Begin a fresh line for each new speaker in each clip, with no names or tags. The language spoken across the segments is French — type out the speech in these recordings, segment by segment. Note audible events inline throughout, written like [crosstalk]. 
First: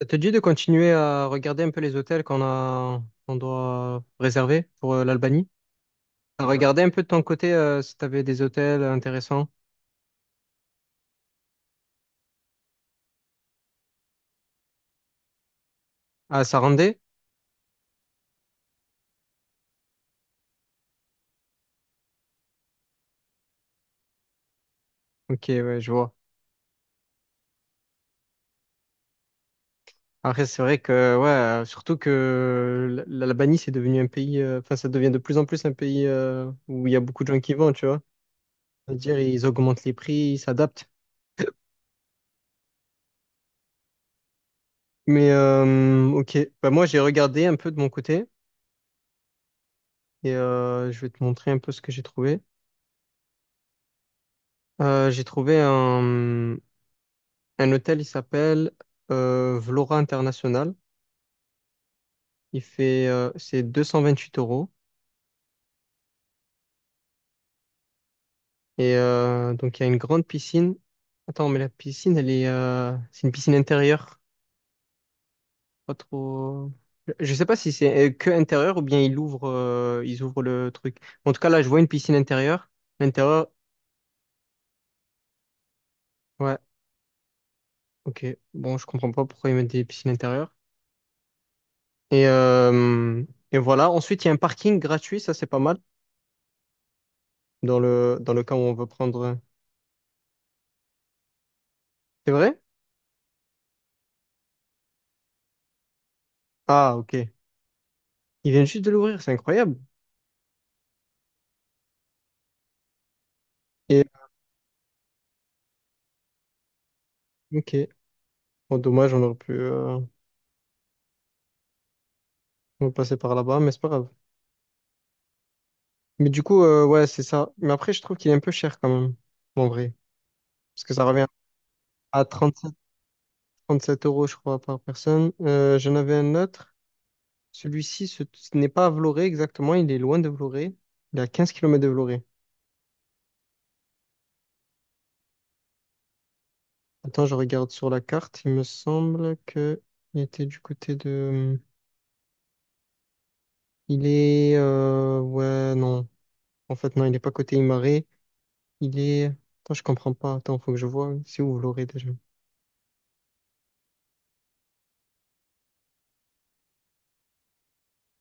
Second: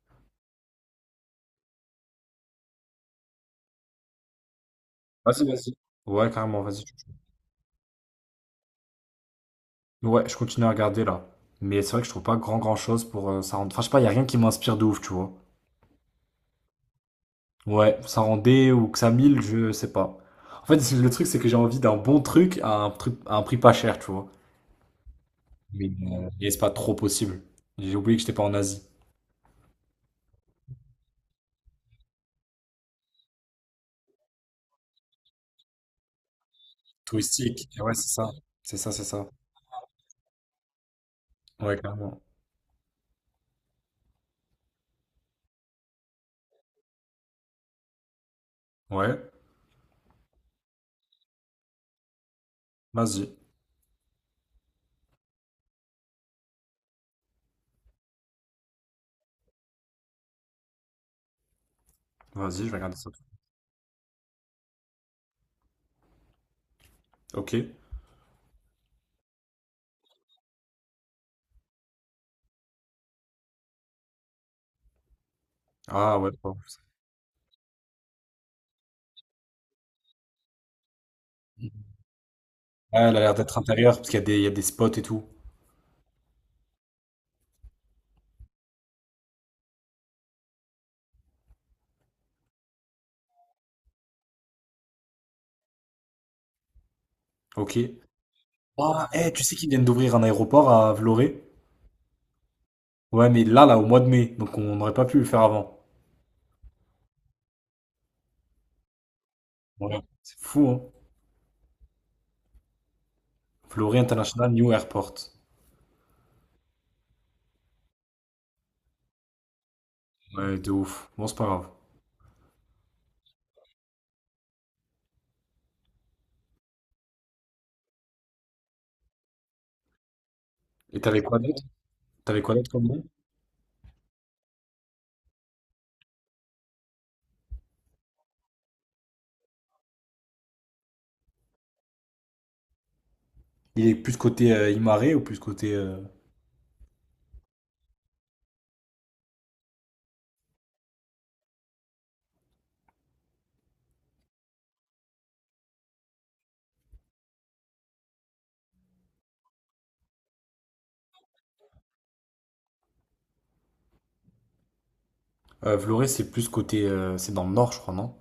Ça te dit de continuer à regarder un peu les hôtels qu'on a, qu'on doit réserver pour
Vas-y,
l'Albanie?
vas-y. Ouais, carrément,
Regarder
vas-y.
un peu de ton côté si tu avais des hôtels intéressants.
Ouais, je continue à regarder là. Mais c'est vrai que je trouve pas grand grand chose pour Enfin, je sais pas, y a rien qui m'inspire de ouf, tu vois.
Ah, Sarandé?
Ouais, ça rendait ou que ça mille, je sais pas. En fait, [laughs] le truc, c'est que j'ai envie d'un bon truc à un prix pas cher, tu vois.
Ok, ouais, je
Mais
vois.
et c'est pas trop possible. J'ai oublié que j'étais pas en Asie.
Après, c'est vrai que, ouais, surtout que l'Albanie, c'est devenu un pays, enfin, ça devient de plus en plus un pays où il y a beaucoup de gens qui
Touristique.
vont,
Et
tu
ouais,
vois.
c'est ça. C'est ça, c'est
C'est-à-dire,
ça.
ils augmentent les prix, ils s'adaptent. [coughs]
Ouais, carrément.
Mais, ok, bah, moi, j'ai regardé un peu de mon côté
Ouais,
et je vais te montrer un peu ce que j'ai trouvé.
vas-y.
J'ai trouvé un. Un hôtel, il s'appelle Vlora International. Il
Vas-y, je vais regarder
fait,
ça.
c'est 228 euros.
Ok.
Et donc, il y a une grande piscine. Attends, mais la piscine, elle est, c'est une piscine intérieure. Pas
Ah ouais, bon.
trop. Je sais pas si c'est que intérieur ou bien ils ouvrent le truc. En tout cas, là, je vois une piscine intérieure.
Ouais, elle a l'air
L'intérieur,
d'être intérieure parce qu'il y a des spots et tout.
ouais, ok. Bon, je comprends pas pourquoi ils mettent des piscines intérieures. Et, euh, et voilà. Ensuite, il y a un parking gratuit. Ça, c'est pas mal
Ok.
dans le cas où on veut
Ah, eh,
prendre.
tu sais qu'ils viennent d'ouvrir un aéroport à Vloré?
C'est vrai?
Ouais, mais là, au mois de mai, donc on n'aurait pas pu le faire avant.
Ah, ok. Il vient juste de l'ouvrir, c'est incroyable.
Ouais, c'est fou, hein? Vloré
Et
International New Airport.
ok, bon, dommage, on aurait pu
Ouais, de ouf. Bon, c'est pas grave.
passer par là-bas, mais c'est pas grave. Mais du coup, ouais, c'est ça. Mais après, je trouve qu'il est un peu cher quand même, en vrai. Parce que
Et
ça
t'avais
revient
quoi d'autre?
à
T'avais quoi d'autre comme nom?
37 euros, je crois, par personne. J'en avais un autre. Celui-ci, ce n'est pas à Vloré exactement, il est loin de Vloré. Il est à 15 kilomètres de Vloré.
Il est plus côté Imare, ou plus côté,
Attends, je regarde sur la carte. Il me semble que il était du côté de. Il est. Ouais, non. En fait, non, il n'est pas côté Imare. Il est. Attends, je comprends pas. Attends, faut que je vois. C'est où Vloré déjà?
Vloré, c'est plus côté, c'est dans le nord, je crois, non?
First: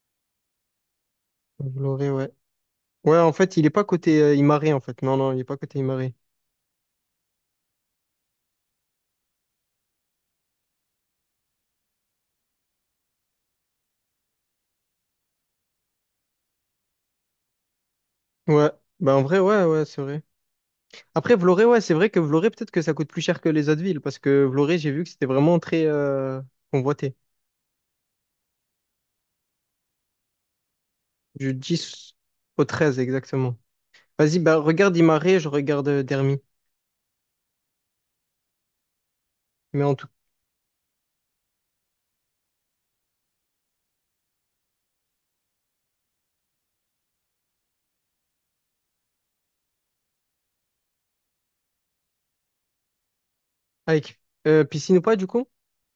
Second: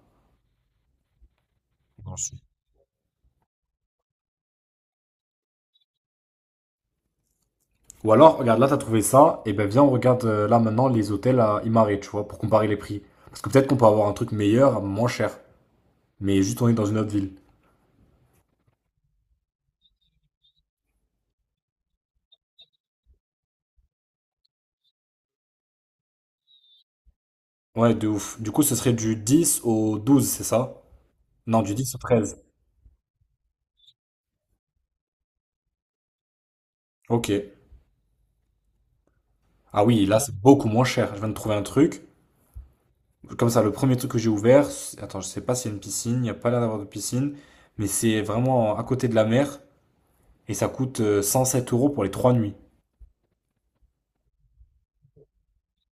Vloré,
Dans le
ouais.
sud.
Ouais, en fait, il est pas côté Imare, en fait. Non, non, il est pas côté Imare.
Ou alors, regarde, là, t'as trouvé ça, et ben viens, on regarde là maintenant les hôtels à Imare, tu vois, pour comparer les prix. Parce que peut-être qu'on peut avoir un truc meilleur, moins cher. Mais juste on est dans une autre ville.
Ouais. Bah, en vrai, ouais, ouais, c'est vrai. Après, Vloré, ouais, c'est vrai que Vloré, peut-être que ça coûte plus cher que les autres villes, parce que Vloré, j'ai vu que c'était vraiment très convoité.
Ouais, de ouf. Du coup, ce serait du 10 au 12, c'est ça?
Du
Non, du 10 au
dix
13.
au treize exactement. Vas-y, bah, regarde Imare, je regarde Dermi.
Ok.
Mais
Ah
en
oui,
tout.
là, c'est beaucoup moins cher. Je viens de trouver un truc. Comme ça, le premier truc que j'ai ouvert, attends, je sais pas s'il y a une piscine, il n'y a pas l'air d'avoir de piscine, mais c'est vraiment à côté de la mer et ça coûte 107 € pour les 3 nuits.
Avec piscine ou pas, du coup?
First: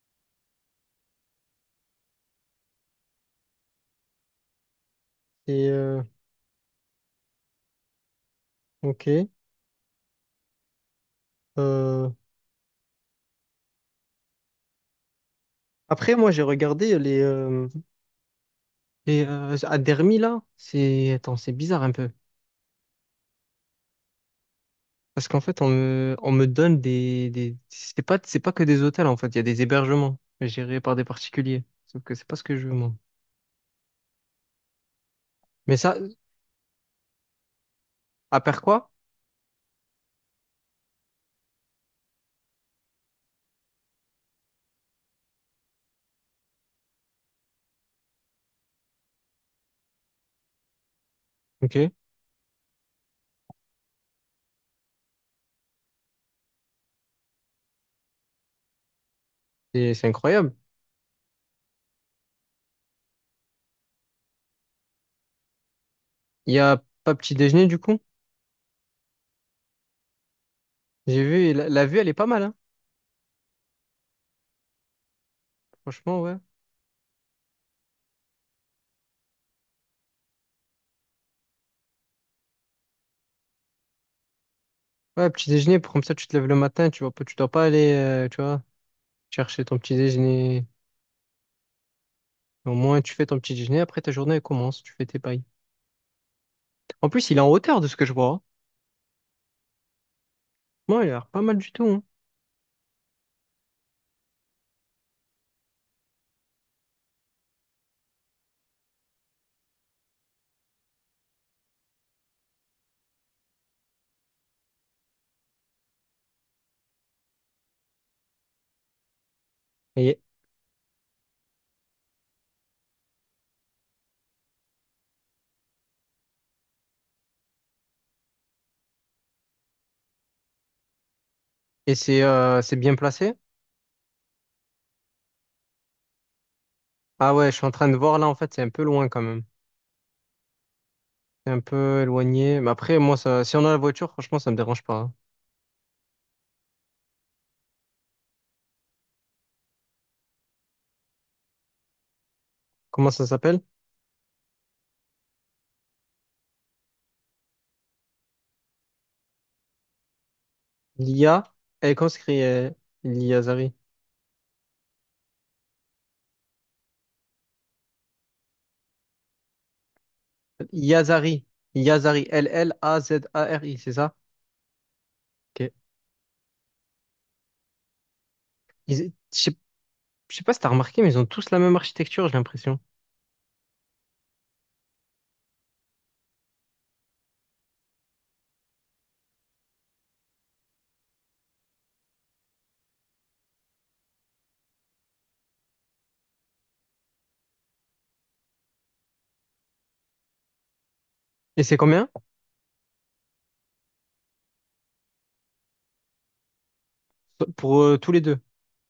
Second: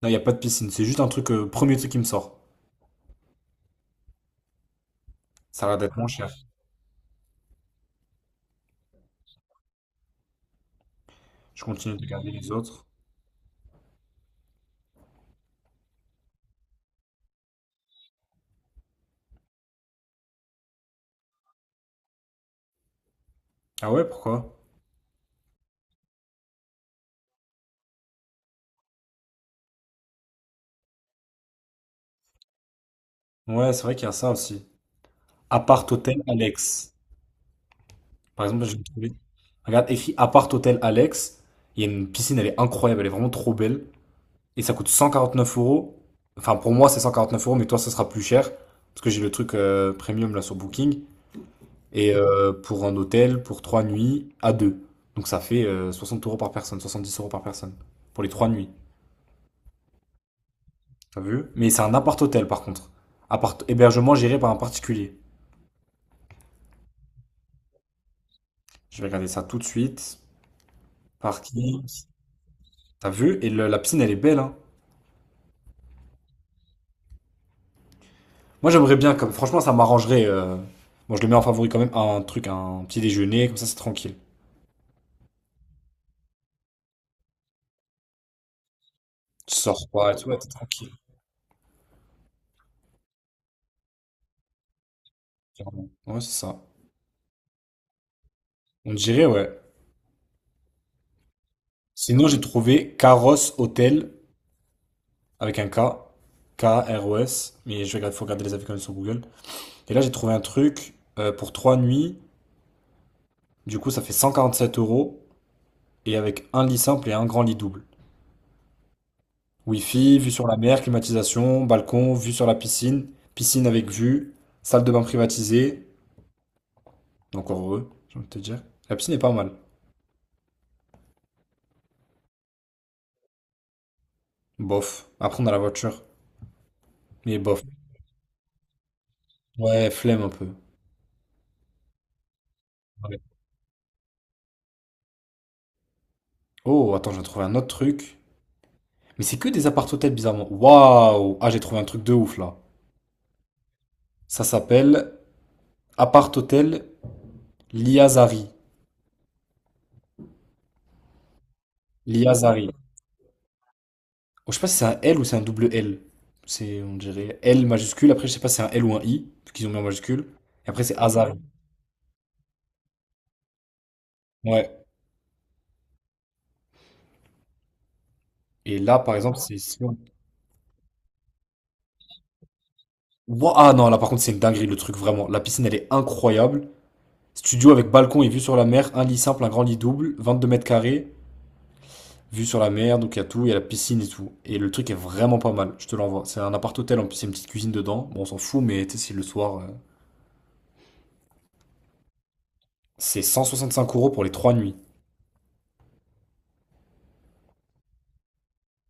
Non, il n'y a pas de piscine, c'est juste un truc, premier truc qui me sort. Ça
Et.
a l'air d'être moins cher.
Ok.
Je continue de
Euh,
regarder les autres.
après, moi, j'ai regardé les. Et à Dermi, là, c'est... Attends, c'est bizarre un peu.
Ah ouais, pourquoi?
Parce qu'en fait, on me donne des... c'est pas que des hôtels, en fait. Il y a des hébergements gérés par des particuliers. Sauf que c'est pas ce que je veux, moi.
Ouais, c'est vrai qu'il y a ça aussi.
Mais
Appart
ça,
hôtel Alex.
à
Par exemple, j'ai
quoi
trouvé. Regarde, écrit appart hôtel Alex. Il y a une piscine, elle est incroyable, elle est vraiment trop belle. Et ça coûte 149 euros. Enfin, pour moi, c'est 149 euros, mais toi, ça sera plus cher. Parce que j'ai le truc premium là sur Booking.
Ok.
Et pour un hôtel, pour 3 nuits, à deux. Donc ça fait 60 € par personne, 70 € par personne. Pour les 3 nuits.
Et c'est incroyable.
T'as vu? Mais c'est un appart-hôtel par contre. Appart hébergement géré par un particulier.
Il y a pas petit déjeuner, du coup.
Je vais regarder ça tout de suite.
J'ai vu, et la
Parking.
vue, elle est pas mal, hein.
T'as vu? Et la piscine, elle est belle, hein.
Franchement, ouais.
Moi, j'aimerais bien, comme franchement, ça m'arrangerait. Moi, je le mets en favori quand même, un truc, un petit déjeuner, comme ça, c'est tranquille.
Ouais, petit déjeuner, comme ça, tu te lèves le matin, tu vois pas, tu dois pas aller, tu vois,
Tu
chercher ton
sors
petit
pas, tu vois, t'es
déjeuner.
tranquille.
Au moins, tu fais ton petit déjeuner, après ta journée, elle commence, tu fais tes pailles.
Clairement. Ouais, c'est ça.
En plus, il est en hauteur de ce que je vois, hein.
On dirait, ouais.
Ouais, il a l'air pas mal du tout, hein.
Sinon, j'ai trouvé Caros Hotel, avec un K, KROS, mais je regarde, faut regarder les avis quand même sur Google. Et là, j'ai trouvé un truc pour 3 nuits, du coup, ça fait 147 euros, et avec un lit simple et un grand lit double. Wi-Fi,
Et,
vue sur la mer, climatisation, balcon, vue sur la piscine, piscine avec vue, salle de bain privatisée. Encore heureux, j'ai envie de te dire. La piscine est pas mal.
et c'est bien placé?
Bof. Après, on a la voiture.
Ah
Mais
ouais, je
bof.
suis en train de voir là, en fait, c'est un peu loin quand même.
Ouais, flemme un peu.
C'est un peu éloigné. Mais après, moi,
Ouais.
ça, si on a la voiture, franchement, ça me dérange pas, hein.
Oh, attends, j'ai trouvé un autre truc. Mais c'est que des appart-hôtels, bizarrement. Waouh! Ah, j'ai trouvé un truc de ouf, là.
Comment ça s'appelle?
Ça s'appelle appart-hôtel Liazari.
L'IA. Elle conscrit
Liazari.
L'Iazari.
Oh, je sais pas si c'est un L ou c'est un double L. C'est, on dirait, L majuscule. Après, je sais pas si c'est un L ou un I, parce qu'ils ont mis en majuscule. Et après, c'est Azari.
Yazari. Yazari. Llazari, c'est ça?
Ouais.
Ok.
Et là,
Ils-
par
Je
exemple,
sais
c'est... si on-
Je sais pas si t'as remarqué, mais ils ont tous la même architecture, j'ai l'impression.
Ouah, ah non, là, par contre, c'est une dinguerie, le truc, vraiment. La piscine, elle est incroyable. Studio avec balcon et vue sur la mer, un lit simple, un grand lit double, 22 m², vue sur la mer, donc il y a tout, il y a la piscine et tout. Et le truc est vraiment pas mal, je te l'envoie. C'est un appart-hôtel en plus, il y a une petite cuisine dedans. Bon, on s'en fout, mais tu sais, c'est le soir.
Et c'est combien?
C'est 5 € pour les 3 nuits.
Pour tous les deux.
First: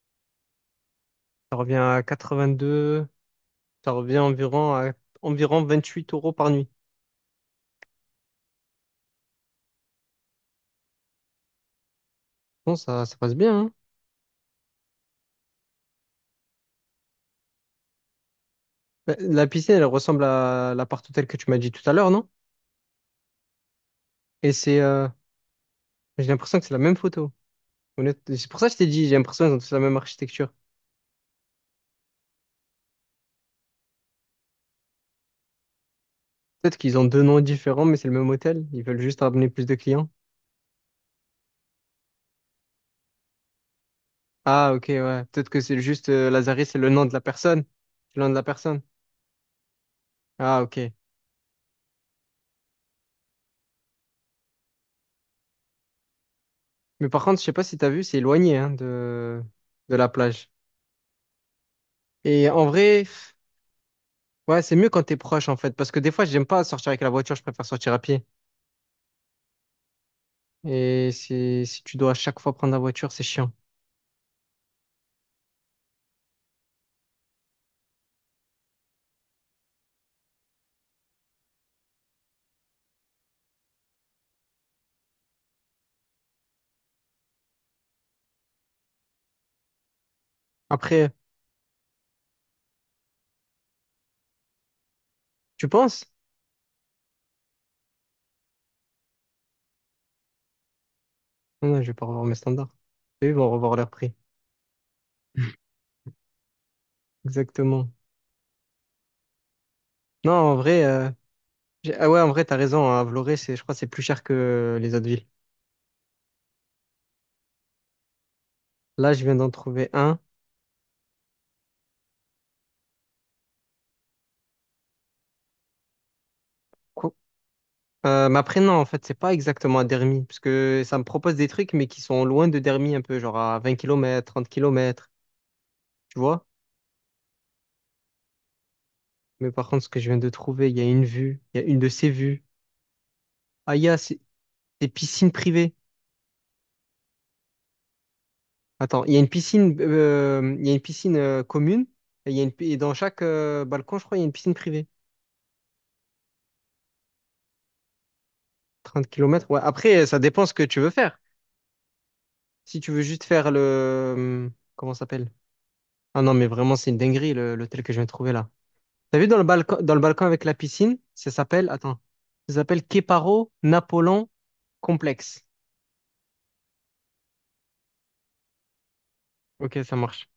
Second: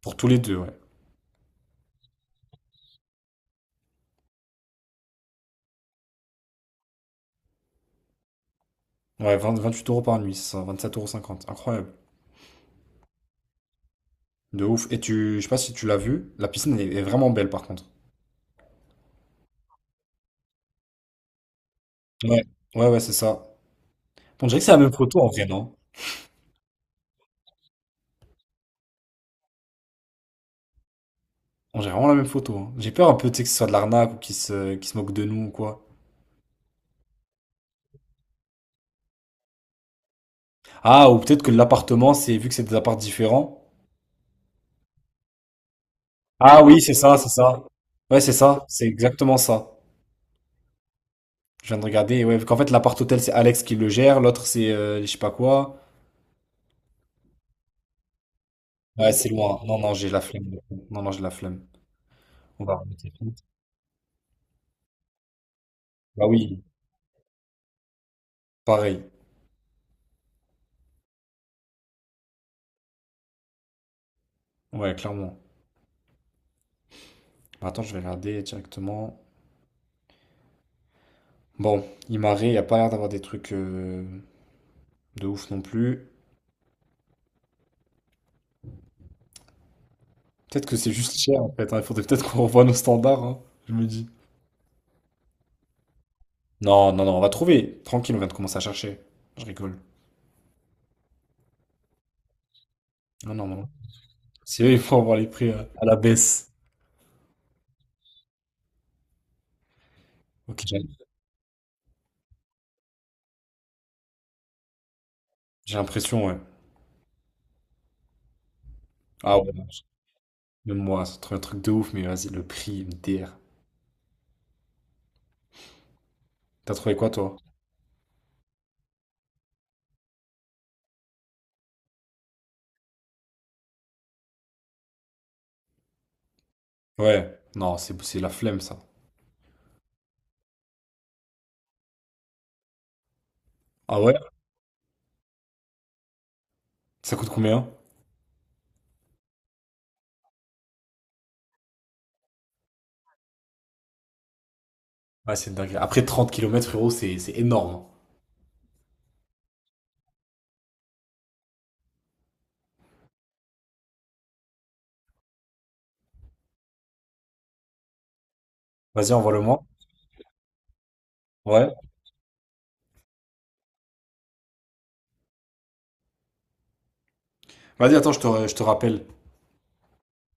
Pour tous les deux, ouais.
Ça revient à 82. Ça revient environ à environ 28 euros par nuit.
Ouais, 20 28 € par nuit, c'est ça, sept euros cinquante. Incroyable.
Bon, ça passe bien, hein.
De ouf. Et je sais pas si tu l'as vu, la piscine est vraiment belle par contre.
La piscine, elle ressemble à l'appart hôtel que tu m'as dit tout à l'heure, non?
Ouais, ouais, ouais, c'est ça. On
Et
dirait que c'est la
c'est,
même photo en vrai, non?
j'ai l'impression que c'est la même photo. C'est pour ça que je t'ai dit, j'ai l'impression qu'ils ont tous la même architecture.
On dirait vraiment la même photo, hein. J'ai peur un peu, tu sais, que ce soit de l'arnaque ou qu'ils se moquent de nous ou quoi.
Peut-être qu'ils ont deux noms différents, mais c'est le même hôtel. Ils veulent juste ramener plus de clients.
Ah, ou peut-être que l'appartement, c'est vu que c'est des apparts différents.
Ah, ok, ouais. Peut-être que c'est juste
Ah
Lazare, c'est
oui,
le
c'est
nom de
ça,
la
c'est
personne.
ça.
C'est
Ouais,
le nom
c'est
de la
ça,
personne.
c'est exactement ça.
Ah, ok.
Je viens de regarder, et ouais, vu qu'en fait, l'appart hôtel, c'est Alex qui le gère, l'autre, c'est je sais pas quoi.
Mais par contre, je sais pas si t'as vu, c'est éloigné hein,
Ouais, c'est loin. Non, non,
de la
j'ai la
plage.
flemme. Non, non, j'ai la flemme.
Et
On
en
va remettre
vrai,
vite.
ouais, c'est mieux quand t'es proche, en fait. Parce que des fois,
Bah
j'aime
oui,
pas sortir avec la voiture, je préfère sortir à pied.
pareil.
Et si tu dois à chaque fois prendre la voiture, c'est chiant.
Ouais, clairement. Bah, attends, je vais regarder directement. Bon, Imare, il a pas l'air d'avoir des trucs de ouf non plus. Peut-être que c'est
Après,
juste cher, en fait, hein. Il faudrait peut-être qu'on revoie nos standards, hein, je me dis.
tu penses?
Non, non, non, on va trouver. Tranquille, on vient de commencer à chercher. Je rigole.
Non, non, je vais pas revoir mes standards. Eux, ils
Non, non,
vont
non.
revoir leur prix.
C'est eux, ils font avoir les prix
[laughs]
à la baisse.
Exactement. Non, en
Ok,
vrai.
j'ai
Ah ouais, en vrai, t'as raison, hein, À Vloré, c'est, je crois, que c'est plus cher que les autres villes.
j'ai l'impression, ouais.
Là, je viens
Ah
d'en
ouais, non,
trouver un.
même moi, c'est trop un truc de ouf, mais vas-y, le prix, une DR. T'as trouvé quoi,
Quoi
toi?
Mais après, non, en fait, c'est pas exactement à Dermy, parce que ça me propose des trucs, mais qui sont loin de Dermy un peu, genre à 20 kilomètres 30 kilomètres tu vois?
Ouais. Non, c'est la flemme, ça.
Mais par contre, ce que je viens de trouver, il y a une vue, il y a une de ces vues. Ah, il y a
Ah ouais?
des piscines privées.
Ça coûte combien?
Attends, il y a une piscine, il y a une piscine commune, et, il y a et dans chaque balcon, je crois, il y a une piscine privée.
Ouais, c'est une dinguerie. Après 30 km frérot, c'est énorme.
30 kilomètres ouais. Après, ça dépend ce que tu veux faire. Si tu veux juste faire le... euh, comment ça s'appelle? Ah non, mais vraiment, c'est une dinguerie, l'hôtel que je viens de trouver là.
Vas-y,
T'as vu
envoie-le-moi.
dans le balcon avec la piscine? Ça s'appelle...
Ouais.
Attends. Ça s'appelle Keparo Napoléon Complexe.
Vas-y, attends, je te rappelle.
Ok, ça marche.